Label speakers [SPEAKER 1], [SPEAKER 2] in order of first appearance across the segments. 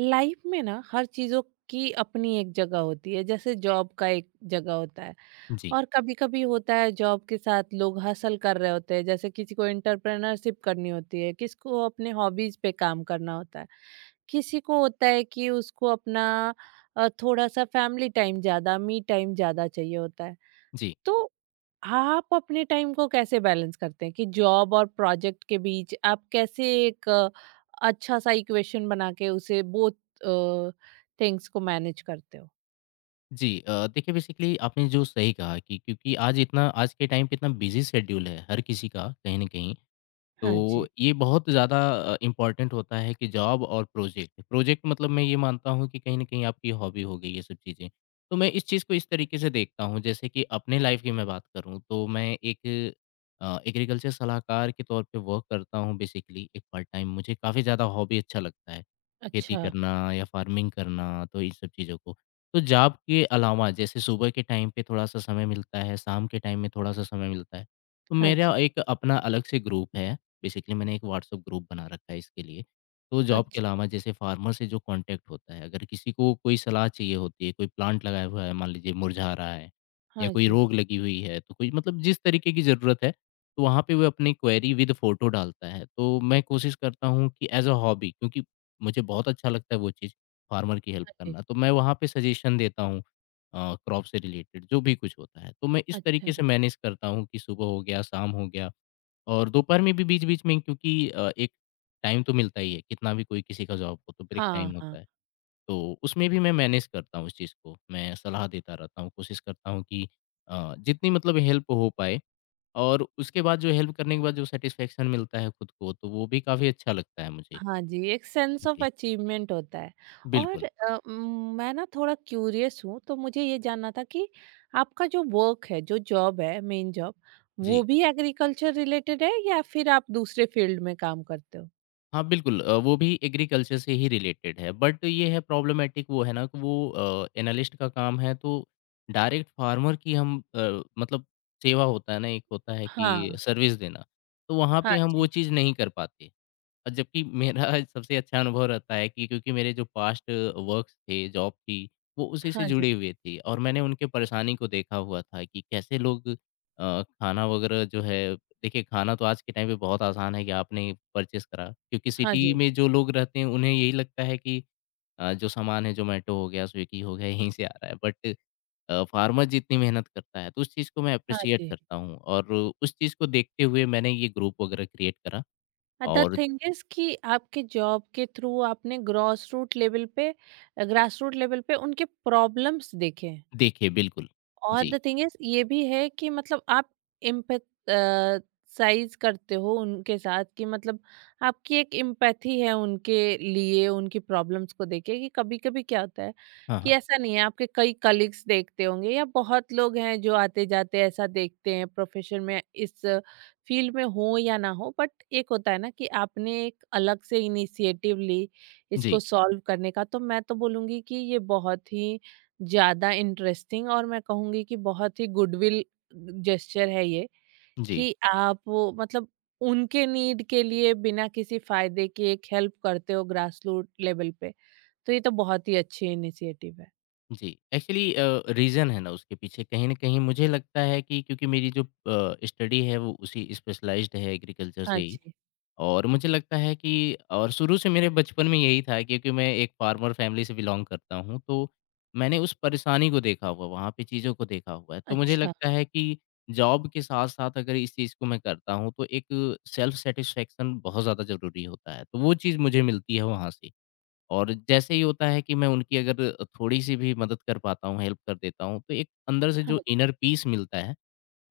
[SPEAKER 1] Life में ना हर चीजों की अपनी एक जगह होती है। जैसे जॉब का एक जगह होता है।
[SPEAKER 2] जी,
[SPEAKER 1] और कभी कभी होता है जॉब के साथ लोग हसल कर रहे होते हैं, जैसे किसी को एंटरप्रेनरशिप करनी होती है, किसको अपने हॉबीज पे काम करना होता है, किसी को होता है कि उसको अपना थोड़ा सा फैमिली टाइम ज्यादा मी टाइम ज्यादा चाहिए होता है।
[SPEAKER 2] जी,
[SPEAKER 1] तो आप अपने टाइम को कैसे बैलेंस करते हैं कि जॉब और प्रोजेक्ट के बीच आप कैसे एक अच्छा सा इक्वेशन बना के उसे बोथ थिंग्स को मैनेज करते हो?
[SPEAKER 2] जी। देखिए बेसिकली आपने जो सही कहा कि क्योंकि आज इतना आज के टाइम पे इतना बिज़ी शेड्यूल है हर किसी का कहीं न कहीं
[SPEAKER 1] हाँ
[SPEAKER 2] तो
[SPEAKER 1] जी।
[SPEAKER 2] ये बहुत ज़्यादा इम्पोर्टेंट होता है कि जॉब और प्रोजेक्ट प्रोजेक्ट मतलब मैं ये मानता हूँ कि कहीं ना कहीं आपकी हॉबी हो गई ये सब चीज़ें तो मैं इस चीज़ को इस तरीके से देखता हूँ जैसे कि अपने लाइफ की मैं बात करूँ तो मैं एक एग्रीकल्चर सलाहकार के तौर पे वर्क करता हूँ बेसिकली एक पार्ट टाइम मुझे काफ़ी ज़्यादा हॉबी अच्छा लगता है खेती
[SPEAKER 1] अच्छा।
[SPEAKER 2] करना या फार्मिंग करना तो इन सब चीज़ों को तो जॉब के अलावा जैसे सुबह के टाइम पे थोड़ा सा समय मिलता है शाम के टाइम में थोड़ा सा समय मिलता है तो
[SPEAKER 1] हाँ जी।
[SPEAKER 2] मेरा एक अपना अलग से ग्रुप है बेसिकली मैंने एक व्हाट्सएप ग्रुप बना रखा है इसके लिए। तो जॉब के
[SPEAKER 1] अच्छा।
[SPEAKER 2] अलावा जैसे फार्मर से जो कॉन्टैक्ट होता है, अगर किसी को कोई सलाह चाहिए होती है, कोई प्लांट लगाया हुआ है, मान लीजिए मुरझा रहा है या
[SPEAKER 1] हाँ
[SPEAKER 2] कोई
[SPEAKER 1] जी।
[SPEAKER 2] रोग लगी हुई है, तो कोई मतलब जिस तरीके की ज़रूरत है, तो वहाँ पे वो अपनी क्वेरी विद फ़ोटो डालता है। तो मैं कोशिश करता हूँ कि एज़ अ हॉबी क्योंकि मुझे बहुत अच्छा लगता है वो चीज़, फार्मर की हेल्प
[SPEAKER 1] हाँ जी।
[SPEAKER 2] करना। तो मैं वहाँ पे सजेशन देता हूँ क्रॉप से रिलेटेड जो भी कुछ होता है। तो मैं इस
[SPEAKER 1] अच्छा।
[SPEAKER 2] तरीके से मैनेज करता हूँ कि सुबह हो गया, शाम हो गया और दोपहर में भी बीच-बीच में क्योंकि एक टाइम तो मिलता ही है, कितना भी कोई किसी का जॉब हो तो ब्रेक
[SPEAKER 1] हाँ,
[SPEAKER 2] टाइम
[SPEAKER 1] हाँ।
[SPEAKER 2] होता है। तो उसमें भी मैं मैनेज करता हूँ इस चीज़ को, मैं सलाह देता रहता हूँ, कोशिश करता हूँ कि जितनी मतलब हेल्प हो पाए और उसके बाद जो हेल्प करने के बाद जो सैटिस्फैक्शन मिलता है खुद को, तो वो भी काफ़ी अच्छा लगता है मुझे।
[SPEAKER 1] हाँ जी, एक सेंस ऑफ
[SPEAKER 2] जी,
[SPEAKER 1] अचीवमेंट होता है। और
[SPEAKER 2] बिल्कुल।
[SPEAKER 1] मैं ना थोड़ा क्यूरियस हूँ, तो मुझे ये जानना था कि आपका जो वर्क है, जो जॉब है, मेन जॉब,
[SPEAKER 2] जी।
[SPEAKER 1] वो भी एग्रीकल्चर रिलेटेड है या फिर आप दूसरे फील्ड में काम करते हो?
[SPEAKER 2] हाँ, बिल्कुल वो भी एग्रीकल्चर से ही रिलेटेड है, बट ये है प्रॉब्लमैटिक वो है ना कि वो एनालिस्ट का काम है तो डायरेक्ट फार्मर की हम मतलब सेवा होता है ना, एक होता है कि
[SPEAKER 1] हाँ।
[SPEAKER 2] सर्विस देना, तो वहाँ
[SPEAKER 1] हाँ
[SPEAKER 2] पे हम वो
[SPEAKER 1] जी।
[SPEAKER 2] चीज़ नहीं कर पाते। और जबकि मेरा सबसे अच्छा अनुभव रहता है कि क्योंकि मेरे जो पास्ट वर्क्स थे, जॉब थी, वो उसी से
[SPEAKER 1] हाँ जी।
[SPEAKER 2] जुड़ी हुई थी और मैंने उनके परेशानी को देखा हुआ था कि कैसे लोग खाना वगैरह जो है देखिए खाना तो आज के टाइम पे बहुत आसान है कि आपने परचेज़ करा क्योंकि
[SPEAKER 1] हाँ
[SPEAKER 2] सिटी
[SPEAKER 1] जी।
[SPEAKER 2] में जो लोग रहते हैं उन्हें यही लगता है कि जो सामान है ज़ोमैटो हो गया, स्विगी हो गया, यहीं से आ रहा है बट फार्मर जितनी मेहनत करता है तो उस चीज़ को मैं
[SPEAKER 1] हाँ
[SPEAKER 2] एप्रिशिएट
[SPEAKER 1] जी।
[SPEAKER 2] करता हूँ और उस चीज़ को देखते हुए मैंने ये ग्रुप वगैरह क्रिएट करा
[SPEAKER 1] द
[SPEAKER 2] और
[SPEAKER 1] थिंग इज कि आपके जॉब के थ्रू आपने ग्रॉस रूट लेवल पे ग्रास रूट लेवल पे उनके प्रॉब्लम्स देखे हैं।
[SPEAKER 2] देखिए, बिल्कुल।
[SPEAKER 1] और
[SPEAKER 2] जी।
[SPEAKER 1] द थिंग इज़ ये भी है कि मतलब आप एम्पैथाइज़ करते हो उनके साथ, कि मतलब आपकी एक एम्पैथी है उनके लिए, उनकी प्रॉब्लम्स को देख के। कि कभी-कभी क्या होता है
[SPEAKER 2] हाँ,
[SPEAKER 1] कि
[SPEAKER 2] हाँ।
[SPEAKER 1] ऐसा नहीं है, आपके कई कलीग्स देखते होंगे या बहुत लोग हैं जो आते-जाते ऐसा देखते हैं प्रोफ़ेशन में, इस फ़ील्ड में हो या ना हो, बट एक होता है ना कि आपने एक अलग से इनिशिएटिव ली
[SPEAKER 2] जी,
[SPEAKER 1] इसको सॉल्व करने का। तो मैं तो बोलूँगी कि ये बहुत ही ज़्यादा इंटरेस्टिंग और मैं कहूँगी कि बहुत ही गुडविल जेस्चर है ये,
[SPEAKER 2] जी,
[SPEAKER 1] कि आप वो मतलब उनके नीड के लिए बिना किसी फायदे के एक हेल्प करते हो ग्रास रूट लेवल पे। तो ये तो बहुत ही अच्छी इनिशिएटिव है।
[SPEAKER 2] जी। एक्चुअली रीज़न है ना उसके पीछे कहीं न कहीं मुझे लगता है कि क्योंकि मेरी जो स्टडी है वो उसी स्पेशलाइज़्ड है एग्रीकल्चर से
[SPEAKER 1] हाँ
[SPEAKER 2] ही
[SPEAKER 1] जी।
[SPEAKER 2] और मुझे लगता है कि और शुरू से मेरे बचपन में यही था क्योंकि मैं एक फार्मर फैमिली से बिलॉन्ग करता हूँ, तो मैंने उस परेशानी को देखा हुआ, वहाँ पे चीज़ों को देखा हुआ है। तो मुझे
[SPEAKER 1] अच्छा।
[SPEAKER 2] लगता है कि जॉब के साथ-साथ अगर इस चीज़ को मैं करता हूँ, तो एक सेल्फ सैटिस्फैक्शन बहुत ज़्यादा ज़रूरी होता है, तो वो चीज़ मुझे मिलती है वहाँ से। और जैसे ही होता है कि मैं उनकी अगर थोड़ी-सी भी मदद कर पाता हूँ, हेल्प कर देता हूँ, तो एक अंदर से
[SPEAKER 1] हाँ,
[SPEAKER 2] जो इनर पीस मिलता है,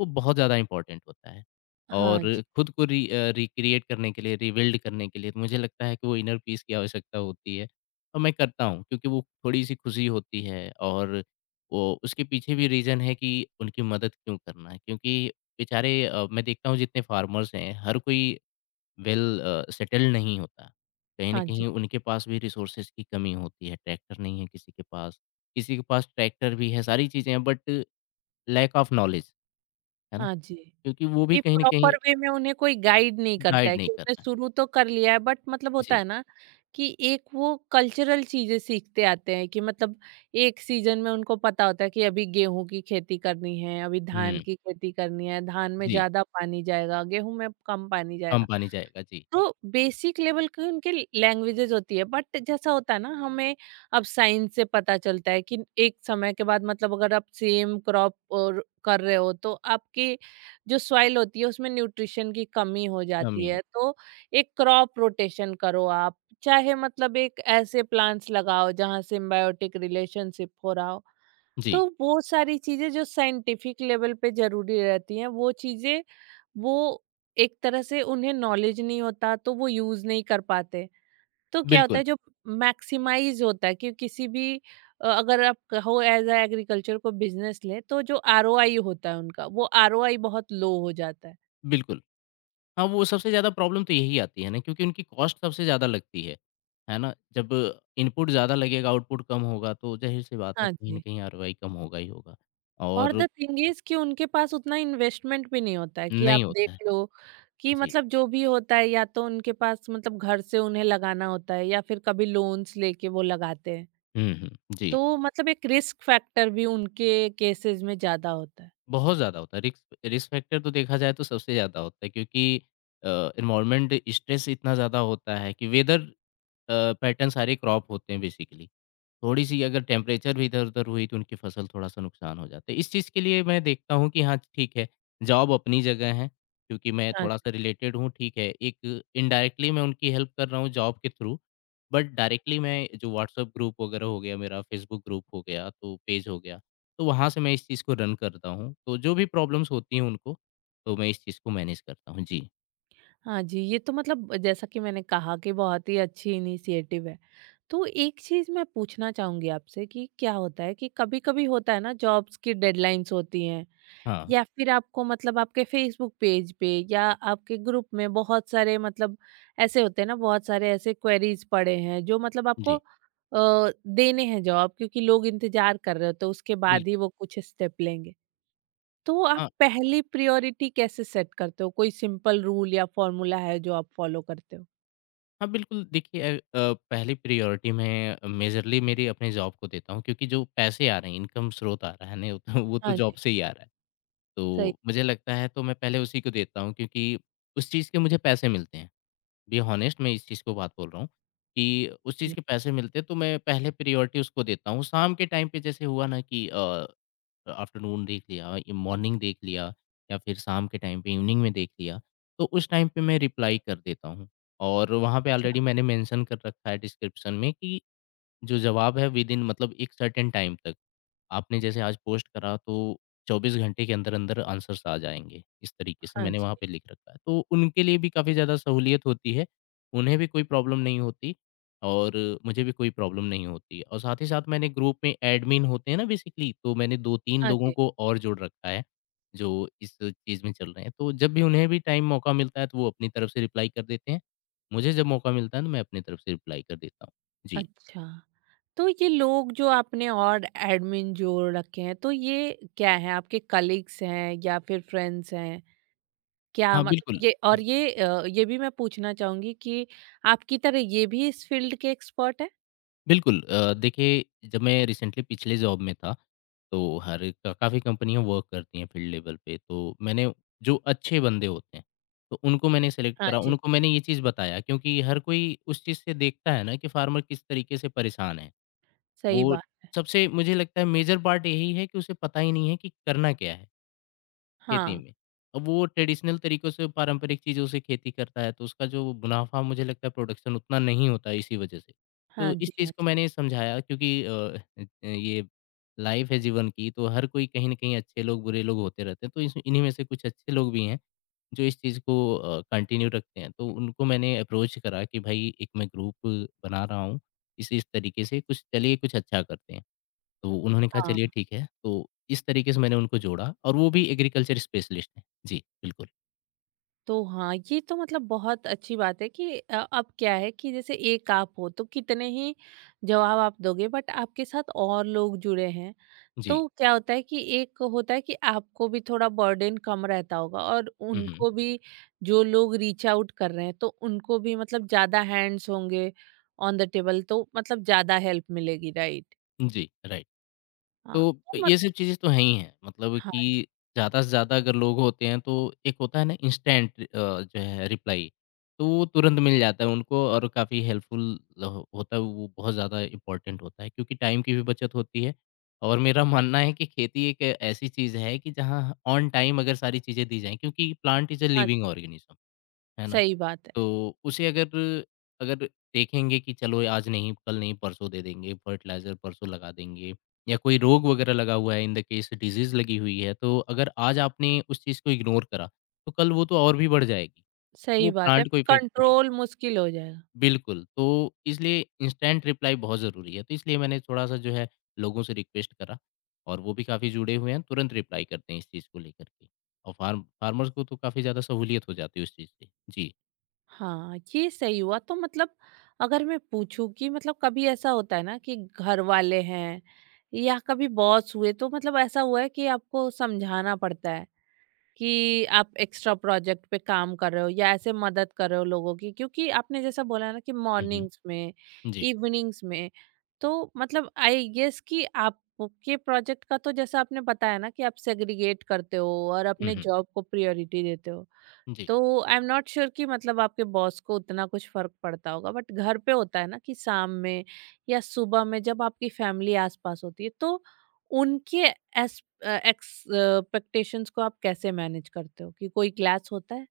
[SPEAKER 2] वो बहुत ज़्यादा इम्पोर्टेंट होता है।
[SPEAKER 1] हाँ जी।
[SPEAKER 2] और खुद को रिक्रिएट करने के लिए, रिबिल्ड करने के लिए तो मुझे लगता है कि वो इनर पीस की आवश्यकता होती है और मैं करता हूँ क्योंकि वो थोड़ी-सी खुशी होती है और वो उसके पीछे भी रीज़न है कि उनकी मदद क्यों करना है। क्योंकि बेचारे मैं देखता हूँ जितने फार्मर्स हैं, हर कोई वेल सेटल्ड नहीं होता। कहीं न
[SPEAKER 1] हाँ जी।
[SPEAKER 2] कहीं उनके पास भी रिसोर्सेज़ की कमी होती है, ट्रैक्टर नहीं है किसी के पास ट्रैक्टर भी है, सारी चीज़ें हैं बट लैक ऑफ नॉलेज, है ना?
[SPEAKER 1] हाँ जी।
[SPEAKER 2] क्योंकि वो भी
[SPEAKER 1] कि
[SPEAKER 2] कहीं न कहीं
[SPEAKER 1] प्रॉपर वे में उन्हें कोई गाइड नहीं करता
[SPEAKER 2] गाइड
[SPEAKER 1] है
[SPEAKER 2] नहीं
[SPEAKER 1] कि
[SPEAKER 2] कर
[SPEAKER 1] उन्हें
[SPEAKER 2] रहा है।
[SPEAKER 1] शुरू तो कर लिया है, बट मतलब होता
[SPEAKER 2] जी।
[SPEAKER 1] है ना कि एक वो कल्चरल चीजें सीखते आते हैं, कि मतलब एक सीजन में उनको पता होता है कि अभी गेहूं की खेती करनी है, अभी धान
[SPEAKER 2] हुँ,
[SPEAKER 1] की खेती करनी है, धान में
[SPEAKER 2] जी,
[SPEAKER 1] ज्यादा पानी जाएगा, गेहूं में कम पानी
[SPEAKER 2] कम
[SPEAKER 1] जाएगा।
[SPEAKER 2] पानी जाएगा, जी,
[SPEAKER 1] तो बेसिक लेवल की उनकी लैंग्वेजेस होती है, बट जैसा होता है ना, हमें अब साइंस से पता चलता है कि एक समय के बाद, मतलब अगर आप सेम क्रॉप और कर रहे हो, तो आपकी जो सॉइल होती है उसमें न्यूट्रिशन की कमी हो
[SPEAKER 2] कम
[SPEAKER 1] जाती
[SPEAKER 2] ही हो
[SPEAKER 1] है। तो एक क्रॉप रोटेशन करो आप, चाहे मतलब एक ऐसे प्लांट्स लगाओ जहाँ सिम्बायोटिक रिलेशनशिप हो रहा हो।
[SPEAKER 2] जी,
[SPEAKER 1] तो वो सारी चीजें जो साइंटिफिक लेवल पे जरूरी रहती हैं, वो एक तरह से उन्हें नॉलेज नहीं होता, तो वो यूज नहीं कर पाते। तो क्या होता
[SPEAKER 2] बिल्कुल,
[SPEAKER 1] है जो मैक्सिमाइज होता है कि किसी भी अगर आप कहो एज अ एग्रीकल्चर को बिजनेस ले, तो जो आरओआई होता है उनका, वो आरओआई बहुत लो हो जाता है।
[SPEAKER 2] बिल्कुल। हाँ, वो सबसे ज़्यादा प्रॉब्लम तो यही आती है ना क्योंकि उनकी कॉस्ट सबसे ज़्यादा लगती है ना? जब इनपुट ज़्यादा लगेगा, आउटपुट कम होगा तो ज़ाहिर-सी बात है
[SPEAKER 1] हाँ
[SPEAKER 2] कहीं न
[SPEAKER 1] जी।
[SPEAKER 2] कहीं आरओआई कम होगा ही होगा
[SPEAKER 1] और
[SPEAKER 2] और
[SPEAKER 1] द थिंग इज़ कि उनके पास उतना इन्वेस्टमेंट भी नहीं होता है कि
[SPEAKER 2] नहीं
[SPEAKER 1] आप
[SPEAKER 2] होता
[SPEAKER 1] देख
[SPEAKER 2] है।
[SPEAKER 1] लो, कि
[SPEAKER 2] जी।
[SPEAKER 1] मतलब जो भी होता है या तो उनके पास मतलब घर से उन्हें लगाना होता है, या फिर कभी लोन्स लेके वो लगाते हैं।
[SPEAKER 2] हुँ, हुँ। जी,
[SPEAKER 1] तो मतलब एक रिस्क फैक्टर भी उनके केसेस में ज़्यादा होता है।
[SPEAKER 2] बहुत ज़्यादा होता है। रिस्क रिस्क फैक्टर तो देखा जाए तो सबसे ज़्यादा होता है क्योंकि एनवायरनमेंट स्ट्रेस इतना ज़्यादा होता है कि वेदर पैटर्न सारे क्रॉप होते हैं बेसिकली। थोड़ी-सी अगर टेम्परेचर भी इधर-उधर हुई तो उनकी फसल थोड़ा-सा नुकसान हो जाता है। इस चीज़ के लिए मैं देखता हूँ कि हाँ, ठीक है, जॉब अपनी जगह है क्योंकि मैं
[SPEAKER 1] हाँ,
[SPEAKER 2] थोड़ा-सा रिलेटेड हूँ, ठीक है। एक इनडायरेक्टली मैं उनकी हेल्प कर रहा हूँ जॉब के थ्रू, बट डायरेक्टली मैं जो व्हाट्सएप ग्रुप वगैरह हो गया मेरा, फेसबुक ग्रुप हो गया, तो पेज हो गया, तो वहाँ से मैं इस चीज़ को रन करता हूँ। तो जो भी प्रॉब्लम्स होती हैं उनको, तो मैं इस चीज़ को मैनेज करता हूँ। जी।
[SPEAKER 1] हाँ जी, ये तो मतलब जैसा कि मैंने कहा कि बहुत ही अच्छी इनिशिएटिव है। तो एक चीज़ मैं पूछना चाहूँगी आपसे कि क्या होता है कि कभी-कभी होता है ना जॉब्स की डेडलाइन्स होती हैं,
[SPEAKER 2] हाँ।
[SPEAKER 1] या फिर आपको मतलब आपके फेसबुक पेज पे या आपके ग्रुप में बहुत सारे मतलब ऐसे होते हैं ना, बहुत सारे ऐसे क्वेरीज पड़े हैं जो मतलब आपको
[SPEAKER 2] जी,
[SPEAKER 1] देने हैं जवाब, क्योंकि लोग इंतजार कर रहे हो तो उसके बाद ही
[SPEAKER 2] बिल्कुल।
[SPEAKER 1] वो कुछ स्टेप लेंगे। तो आप
[SPEAKER 2] हाँ।
[SPEAKER 1] पहली प्रायोरिटी कैसे सेट करते हो? कोई सिंपल रूल या फॉर्मूला है जो आप फॉलो करते हो?
[SPEAKER 2] हाँ, बिल्कुल देखिए पहली प्रायोरिटी मैं मेजरली मेरी अपने जॉब को देता हूँ क्योंकि जो पैसे आ रहे हैं, इनकम स्रोत आ रहा है नहीं वो तो
[SPEAKER 1] हाँ
[SPEAKER 2] जॉब
[SPEAKER 1] जी।
[SPEAKER 2] से ही आ रहा है।
[SPEAKER 1] सही।
[SPEAKER 2] तो मुझे लगता है तो मैं पहले उसी को देता हूँ क्योंकि उस चीज़ के मुझे पैसे मिलते हैं। बी हॉनेस्ट मैं इस चीज़ को बात बोल रहा हूँ कि उस चीज़
[SPEAKER 1] जी।
[SPEAKER 2] के पैसे मिलते तो मैं पहले प्रायोरिटी उसको देता हूँ। शाम के टाइम पे जैसे हुआ ना कि आफ्टरनून देख लिया, ये मॉर्निंग देख लिया या फिर शाम के टाइम पे इवनिंग में देख लिया, तो उस टाइम पे मैं रिप्लाई कर देता हूँ। और वहाँ पे
[SPEAKER 1] अच्छा।
[SPEAKER 2] ऑलरेडी मैंने मेंशन कर रखा है डिस्क्रिप्शन में कि जो जवाब है विदिन मतलब एक सर्टेन टाइम तक। आपने जैसे आज पोस्ट करा तो 24 घंटे के अंदर-अंदर आंसर्स आ जाएँगे। इस तरीके से
[SPEAKER 1] हाँ
[SPEAKER 2] मैंने
[SPEAKER 1] जी।
[SPEAKER 2] वहाँ पे लिख रखा है। तो उनके लिए भी काफ़ी ज़्यादा सहूलियत होती है। उन्हें भी कोई प्रॉब्लम नहीं होती और मुझे भी कोई प्रॉब्लम नहीं होती और साथ ही साथ मैंने ग्रुप में एडमिन होते हैं ना बेसिकली, तो मैंने 2-3
[SPEAKER 1] हाँ
[SPEAKER 2] लोगों
[SPEAKER 1] जी।
[SPEAKER 2] को और जोड़ रखा है, जो इस चीज़ में चल रहे हैं। तो जब भी उन्हें भी टाइम मौका मिलता है तो वो अपनी तरफ से रिप्लाई कर देते हैं। मुझे जब मौका मिलता है तो मैं अपनी तरफ से रिप्लाई कर देता हूँ। जी।
[SPEAKER 1] अच्छा। तो ये लोग जो आपने और एडमिन जोड़ रखे हैं, तो ये क्या है? आपके कलीग्स हैं या फिर फ्रेंड्स हैं? क्या
[SPEAKER 2] हाँ, बिल्कुल।
[SPEAKER 1] मतलब ये और
[SPEAKER 2] ज-
[SPEAKER 1] ये ये भी मैं पूछना चाहूँगी कि आपकी तरह ये भी इस फ़ील्ड के एक्सपर्ट हैं?
[SPEAKER 2] बिल्कुल देखिए जब मैं रिसेंटली पिछले जॉब में था, तो हर एक काफ़ी कंपनियाँ वर्क करती हैं फ़ील्ड लेवल पे, तो मैंने जो अच्छे बंदे होते हैं, तो उनको मैंने सेलेक्ट
[SPEAKER 1] हाँ
[SPEAKER 2] करा।
[SPEAKER 1] जी।
[SPEAKER 2] उनको मैंने ये चीज़ बताया क्योंकि हर कोई उस चीज़ से देखता है ना कि फार्मर किस तरीके से परेशान है।
[SPEAKER 1] सही
[SPEAKER 2] वो
[SPEAKER 1] बात है।
[SPEAKER 2] सबसे मुझे लगता है मेजर पार्ट यही है कि उसे पता ही नहीं है कि करना क्या है। खेती
[SPEAKER 1] हाँ।
[SPEAKER 2] में। अब वो ट्रेडिशनल तरीकों से पारंपरिक चीज़ों से खेती करता है तो उसका जो मुनाफ़ा मुझे लगता है प्रोडक्शन उतना नहीं होता है इसी वज़ह से।
[SPEAKER 1] हाँ
[SPEAKER 2] तो इस
[SPEAKER 1] जी,
[SPEAKER 2] चीज़
[SPEAKER 1] हाँ
[SPEAKER 2] को
[SPEAKER 1] जी।
[SPEAKER 2] मैंने समझाया क्योंकि ये लाइफ़ है जीवन की तो हर कोई कहीं न कहीं अच्छे लोग, बुरे लोग होते रहते हैं। तो इस इन्हीं में से कुछ अच्छे लोग भी हैं जो इस चीज़ को कंटिन्यू रखते हैं। तो उनको मैंने अप्रोच करा कि भाई एक मैं ग्रुप बना रहा हूँ इस-इस तरीके से कुछ चलिए कुछ अच्छा करते हैं। तो उन्होंने कहा
[SPEAKER 1] हाँ।
[SPEAKER 2] चलिए ठीक है, तो इस तरीके से मैंने उनको जोड़ा और वो भी एग्रीकल्चर स्पेशलिस्ट हैं। जी, बिल्कुल।
[SPEAKER 1] तो हाँ, ये तो मतलब बहुत अच्छी बात है कि अब क्या है कि जैसे एक आप हो, तो कितने ही जवाब आप दोगे, बट आपके साथ और लोग जुड़े हैं।
[SPEAKER 2] जी।
[SPEAKER 1] तो क्या होता है कि एक होता है कि आपको भी थोड़ा बर्डन कम रहता होगा, और
[SPEAKER 2] हुँ, हुँ।
[SPEAKER 1] उनको भी, जो लोग रीच आउट कर रहे हैं तो उनको भी मतलब ज्यादा हैंड्स होंगे ऑन द टेबल, तो मतलब ज्यादा हेल्प मिलेगी, राइट?
[SPEAKER 2] जी, राइट।
[SPEAKER 1] हाँ।
[SPEAKER 2] तो
[SPEAKER 1] तो मत
[SPEAKER 2] ये सब चीज़ें तो हैं ही हैं, मतलब
[SPEAKER 1] हाँ जी।
[SPEAKER 2] कि ज़्यादा से ज़्यादा अगर लोग होते हैं तो एक होता है ना इंस्टेंट जो है रिप्लाई, तो वो तुरंत मिल जाता है उनको और काफ़ी हेल्पफुल हो होता है, वो बहुत ज़्यादा इम्पोर्टेंट होता है क्योंकि टाइम की भी बचत होती है और मेरा मानना है कि खेती एक ऐसी चीज़ है कि जहाँ ऑन टाइम अगर सारी चीज़ें दी जाएँ क्योंकि प्लांट इज़ अ
[SPEAKER 1] हाँ
[SPEAKER 2] लिविंग
[SPEAKER 1] जी।
[SPEAKER 2] ऑर्गेनिज़्म, है ना?
[SPEAKER 1] सही बात है।
[SPEAKER 2] तो उसे अगर अगर देखेंगे कि चलो आज नहीं, कल नहीं, परसों दे देंगे, फर्टिलाइज़र परसों लगा देंगे या कोई रोग वगैरह लगा हुआ है, इन द केस डिज़ीज़ लगी हुई है, तो अगर आज आपने उस चीज़ को इग्नोर करा, तो कल वो तो और भी बढ़ जाएगी। तो
[SPEAKER 1] सही
[SPEAKER 2] वो
[SPEAKER 1] बात है,
[SPEAKER 2] प्लांट को
[SPEAKER 1] फिर
[SPEAKER 2] इफ़ेक्ट करेगी।
[SPEAKER 1] कंट्रोल मुश्किल हो जाएगा।
[SPEAKER 2] बिल्कुल, तो इसलिए इंस्टेंट रिप्लाई बहुत ज़रूरी है, तो इसलिए मैंने थोड़ा-सा जो है लोगों से रिक्वेस्ट करा और वो भी काफ़ी जुड़े हुए हैं, तुरंत रिप्लाई करते हैं इस चीज़ को लेकर के और फार्मर्स को तो काफ़ी ज़्यादा सहूलियत हो जाती है उस चीज़ से। जी।
[SPEAKER 1] हाँ, ये सही हुआ। तो मतलब अगर मैं पूछूं कि मतलब कभी ऐसा होता है ना कि घर वाले हैं, या कभी बॉस हुए, तो मतलब ऐसा हुआ है कि आपको समझाना पड़ता है कि आप एक्स्ट्रा प्रोजेक्ट पे काम कर रहे हो या ऐसे मदद कर रहे हो लोगों की, क्योंकि आपने जैसा बोला ना कि
[SPEAKER 2] हुँ,
[SPEAKER 1] मॉर्निंग्स
[SPEAKER 2] हुँ।
[SPEAKER 1] में,
[SPEAKER 2] जी।
[SPEAKER 1] इवनिंग्स में। तो मतलब आई गेस कि आपके प्रोजेक्ट का तो जैसा आपने बताया ना, कि आप सेग्रीगेट करते हो और
[SPEAKER 2] हुँ,
[SPEAKER 1] अपने
[SPEAKER 2] हुँ।
[SPEAKER 1] जॉब को प्रायोरिटी देते हो।
[SPEAKER 2] जी।
[SPEAKER 1] तो आई एम नॉट श्योर कि मतलब आपके बॉस को उतना कुछ फर्क पड़ता होगा, बट घर पे होता है ना कि शाम में या सुबह में जब आपकी फैमिली आसपास होती है, तो उनके एक्सपेक्टेशंस को आप कैसे मैनेज करते हो? कि कोई क्लास होता है?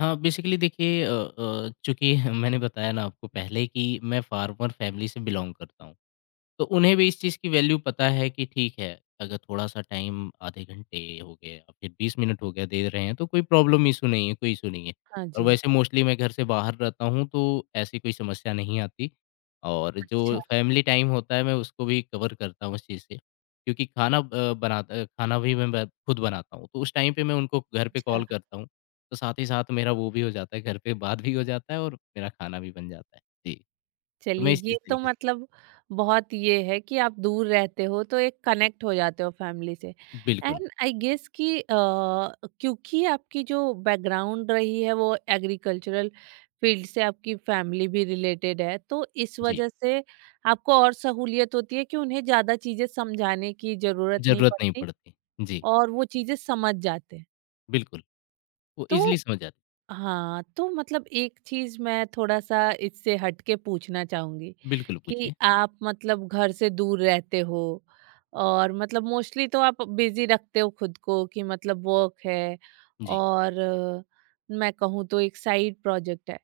[SPEAKER 2] हाँ, बेसिकली देखिए चूँकि मैंने बताया ना आपको पहले कि मैं फार्मर फैमिली से बिलॉन्ग करता हूँ। तो उन्हें भी इस चीज़ की वैल्यू पता है कि ठीक है, अगर थोड़ा-सा टाइम आधे घंटे हो गए या फिर 20 मिनट हो गया दे रहे हैं, तो कोई प्रॉब्लम इश्यू नहीं है, कोई इश्यू नहीं है।
[SPEAKER 1] हाँ
[SPEAKER 2] और
[SPEAKER 1] जी।
[SPEAKER 2] वैसे मोस्टली मैं घर से बाहर रहता हूँ, तो ऐसी कोई समस्या नहीं आती और
[SPEAKER 1] अच्छा।
[SPEAKER 2] जो फैमिली टाइम होता है, मैं उसको भी कवर करता हूँ उस चीज़ से। क्योंकि खाना अ, बनाता खाना भी मैं ब खुद बनाता हूँ, तो उस टाइम पे मैं उनको घर पे
[SPEAKER 1] अच्छा।
[SPEAKER 2] कॉल करता हूँ। तो साथ ही साथ मेरा वो भी हो जाता है, घर पे बात भी हो जाता है और मेरा खाना भी बन जाता है। जी, तो
[SPEAKER 1] चलिए,
[SPEAKER 2] मैं
[SPEAKER 1] ये
[SPEAKER 2] इस
[SPEAKER 1] तो
[SPEAKER 2] तरीके से
[SPEAKER 1] मतलब बहुत ये है कि आप दूर रहते हो तो एक कनेक्ट हो जाते हो फैमिली से।
[SPEAKER 2] बिल्कुल,
[SPEAKER 1] एंड आई गेस कि क्योंकि आपकी जो बैकग्राउंड रही है वो एग्रीकल्चरल फील्ड से, आपकी फैमिली भी रिलेटेड है, तो इस
[SPEAKER 2] जी।
[SPEAKER 1] वजह से आपको और सहूलियत होती है कि उन्हें ज़्यादा चीज़ें समझाने की ज़रूरत नहीं
[SPEAKER 2] ज़रूरत नहीं
[SPEAKER 1] पड़ती,
[SPEAKER 2] पड़ती। जी,
[SPEAKER 1] और वो चीज़ें समझ जाते हैं।
[SPEAKER 2] बिल्कुल, वो ईज़िली
[SPEAKER 1] तो
[SPEAKER 2] समझ जाते
[SPEAKER 1] हाँ, तो मतलब एक चीज़ मैं थोड़ा-सा इससे हट के पूछना चाहूँगी
[SPEAKER 2] बिल्कुल,
[SPEAKER 1] कि
[SPEAKER 2] पूछिए।
[SPEAKER 1] आप मतलब घर से दूर रहते हो, और मतलब मोस्टली तो आप बिज़ी रखते हो खुद को, कि मतलब वर्क है
[SPEAKER 2] जी।
[SPEAKER 1] और मैं कहूँ तो एक साइड प्रोजेक्ट है।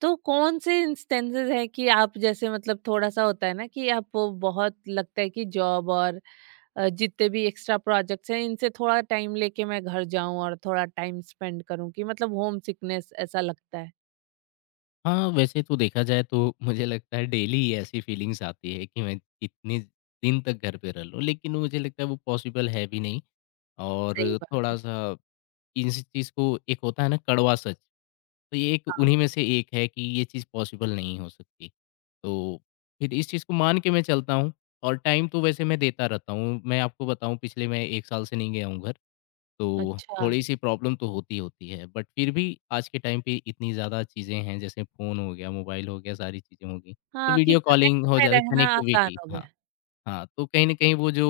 [SPEAKER 1] तो कौन-से इंस्टेंसेस हैं कि आप जैसे मतलब थोड़ा-सा होता है ना कि आपको बहुत लगता है कि जॉब और जितने भी एक्स्ट्रा प्रोजेक्ट्स हैं इनसे थोड़ा टाइम लेके मैं घर जाऊं और थोड़ा टाइम स्पेंड करूं, कि मतलब होम सिकनेस ऐसा लगता है।
[SPEAKER 2] हाँ, वैसे तो देखा जाए तो मुझे लगता है डेली ऐसी फीलिंग्स आती है कि मैं कितने दिन तक घर पे रह लूँ, लेकिन मुझे लगता है वो पॉसिबल है भी नहीं
[SPEAKER 1] सही
[SPEAKER 2] और
[SPEAKER 1] बात है।
[SPEAKER 2] थोड़ा-सा इस चीज़ को एक होता है ना कड़वा सच, तो ये एक
[SPEAKER 1] हाँ।
[SPEAKER 2] उन्हीं में से एक है कि ये चीज़ पॉसिबल नहीं हो सकती। तो फिर इस चीज़ को मान के मैं चलता हूँ और टाइम तो वैसे मैं देता रहता हूँ। मैं आपको बताऊँ पिछले मैं 1 साल से नहीं गया हूँ घर। तो
[SPEAKER 1] अच्छा,
[SPEAKER 2] थोड़ी-सी प्रॉब्लम तो होती होती है, बट फिर भी आज के टाइम पे इतनी ज़्यादा चीज़ें हैं, जैसे फ़ोन हो गया, मोबाइल हो गया, सारी चीज़ें हो गईं। तो
[SPEAKER 1] हाँ, कि
[SPEAKER 2] वीडियो कॉलिंग
[SPEAKER 1] कनेक्ट
[SPEAKER 2] हो
[SPEAKER 1] में
[SPEAKER 2] जाती
[SPEAKER 1] रहना आसान
[SPEAKER 2] कनेक्टिविटी
[SPEAKER 1] हो
[SPEAKER 2] हाँ,
[SPEAKER 1] गया।
[SPEAKER 2] हाँ, तो कहीं न कहीं वो जो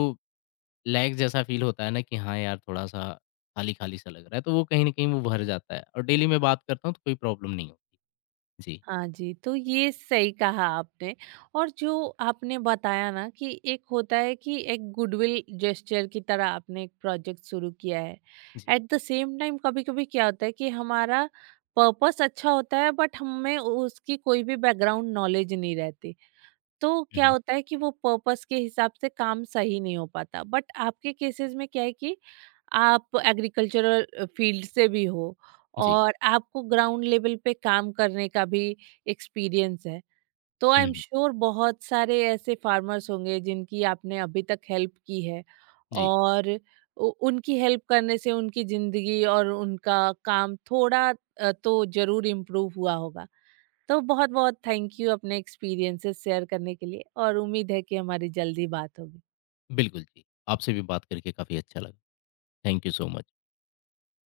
[SPEAKER 2] लैग जैसा फ़ील होता है ना कि हाँ यार, थोड़ा-सा खाली-खाली सा लग रहा है, तो वो कहीं न कहीं वो भर जाता है और डेली मैं बात करता हूँ तो कोई प्रॉब्लम नहीं होती। जी,
[SPEAKER 1] हाँ जी, तो ये सही कहा आपने। और जो आपने बताया ना कि एक होता है कि एक गुडविल जेस्चर की तरह आपने एक प्रोजेक्ट शुरू किया है।
[SPEAKER 2] जी।
[SPEAKER 1] एट द सेम टाइम कभी-कभी क्या होता है कि हमारा पर्पस अच्छा होता है, बट हमें उसकी कोई भी बैकग्राउंड नॉलेज नहीं रहती। तो
[SPEAKER 2] हुँ,
[SPEAKER 1] क्या
[SPEAKER 2] हुँ।
[SPEAKER 1] होता है कि वो पर्पस के हिसाब से काम सही नहीं हो पाता, बट आपके केसेस में क्या है कि आप एग्रीकल्चरल फील्ड से भी हो
[SPEAKER 2] जी।
[SPEAKER 1] और आपको ग्राउंड लेवल पे काम करने का भी एक्सपीरियंस है। तो आई
[SPEAKER 2] हुँ,
[SPEAKER 1] एम
[SPEAKER 2] हुँ।
[SPEAKER 1] श्योर बहुत सारे ऐसे फार्मर्स होंगे जिनकी आपने अभी तक हेल्प की है,
[SPEAKER 2] जी,
[SPEAKER 1] और उनकी हेल्प करने से उनकी ज़िंदगी और उनका काम थोड़ा तो ज़रूर इम्प्रूव हुआ होगा। तो बहुत बहुत थैंक यू अपने एक्सपीरियंसेस शेयर करने के लिए, और उम्मीद है कि हमारी जल्दी बात होगी।
[SPEAKER 2] बिल्कुल जी। आपसे भी बात करके काफ़ी अच्छा लगा। Thank you so much.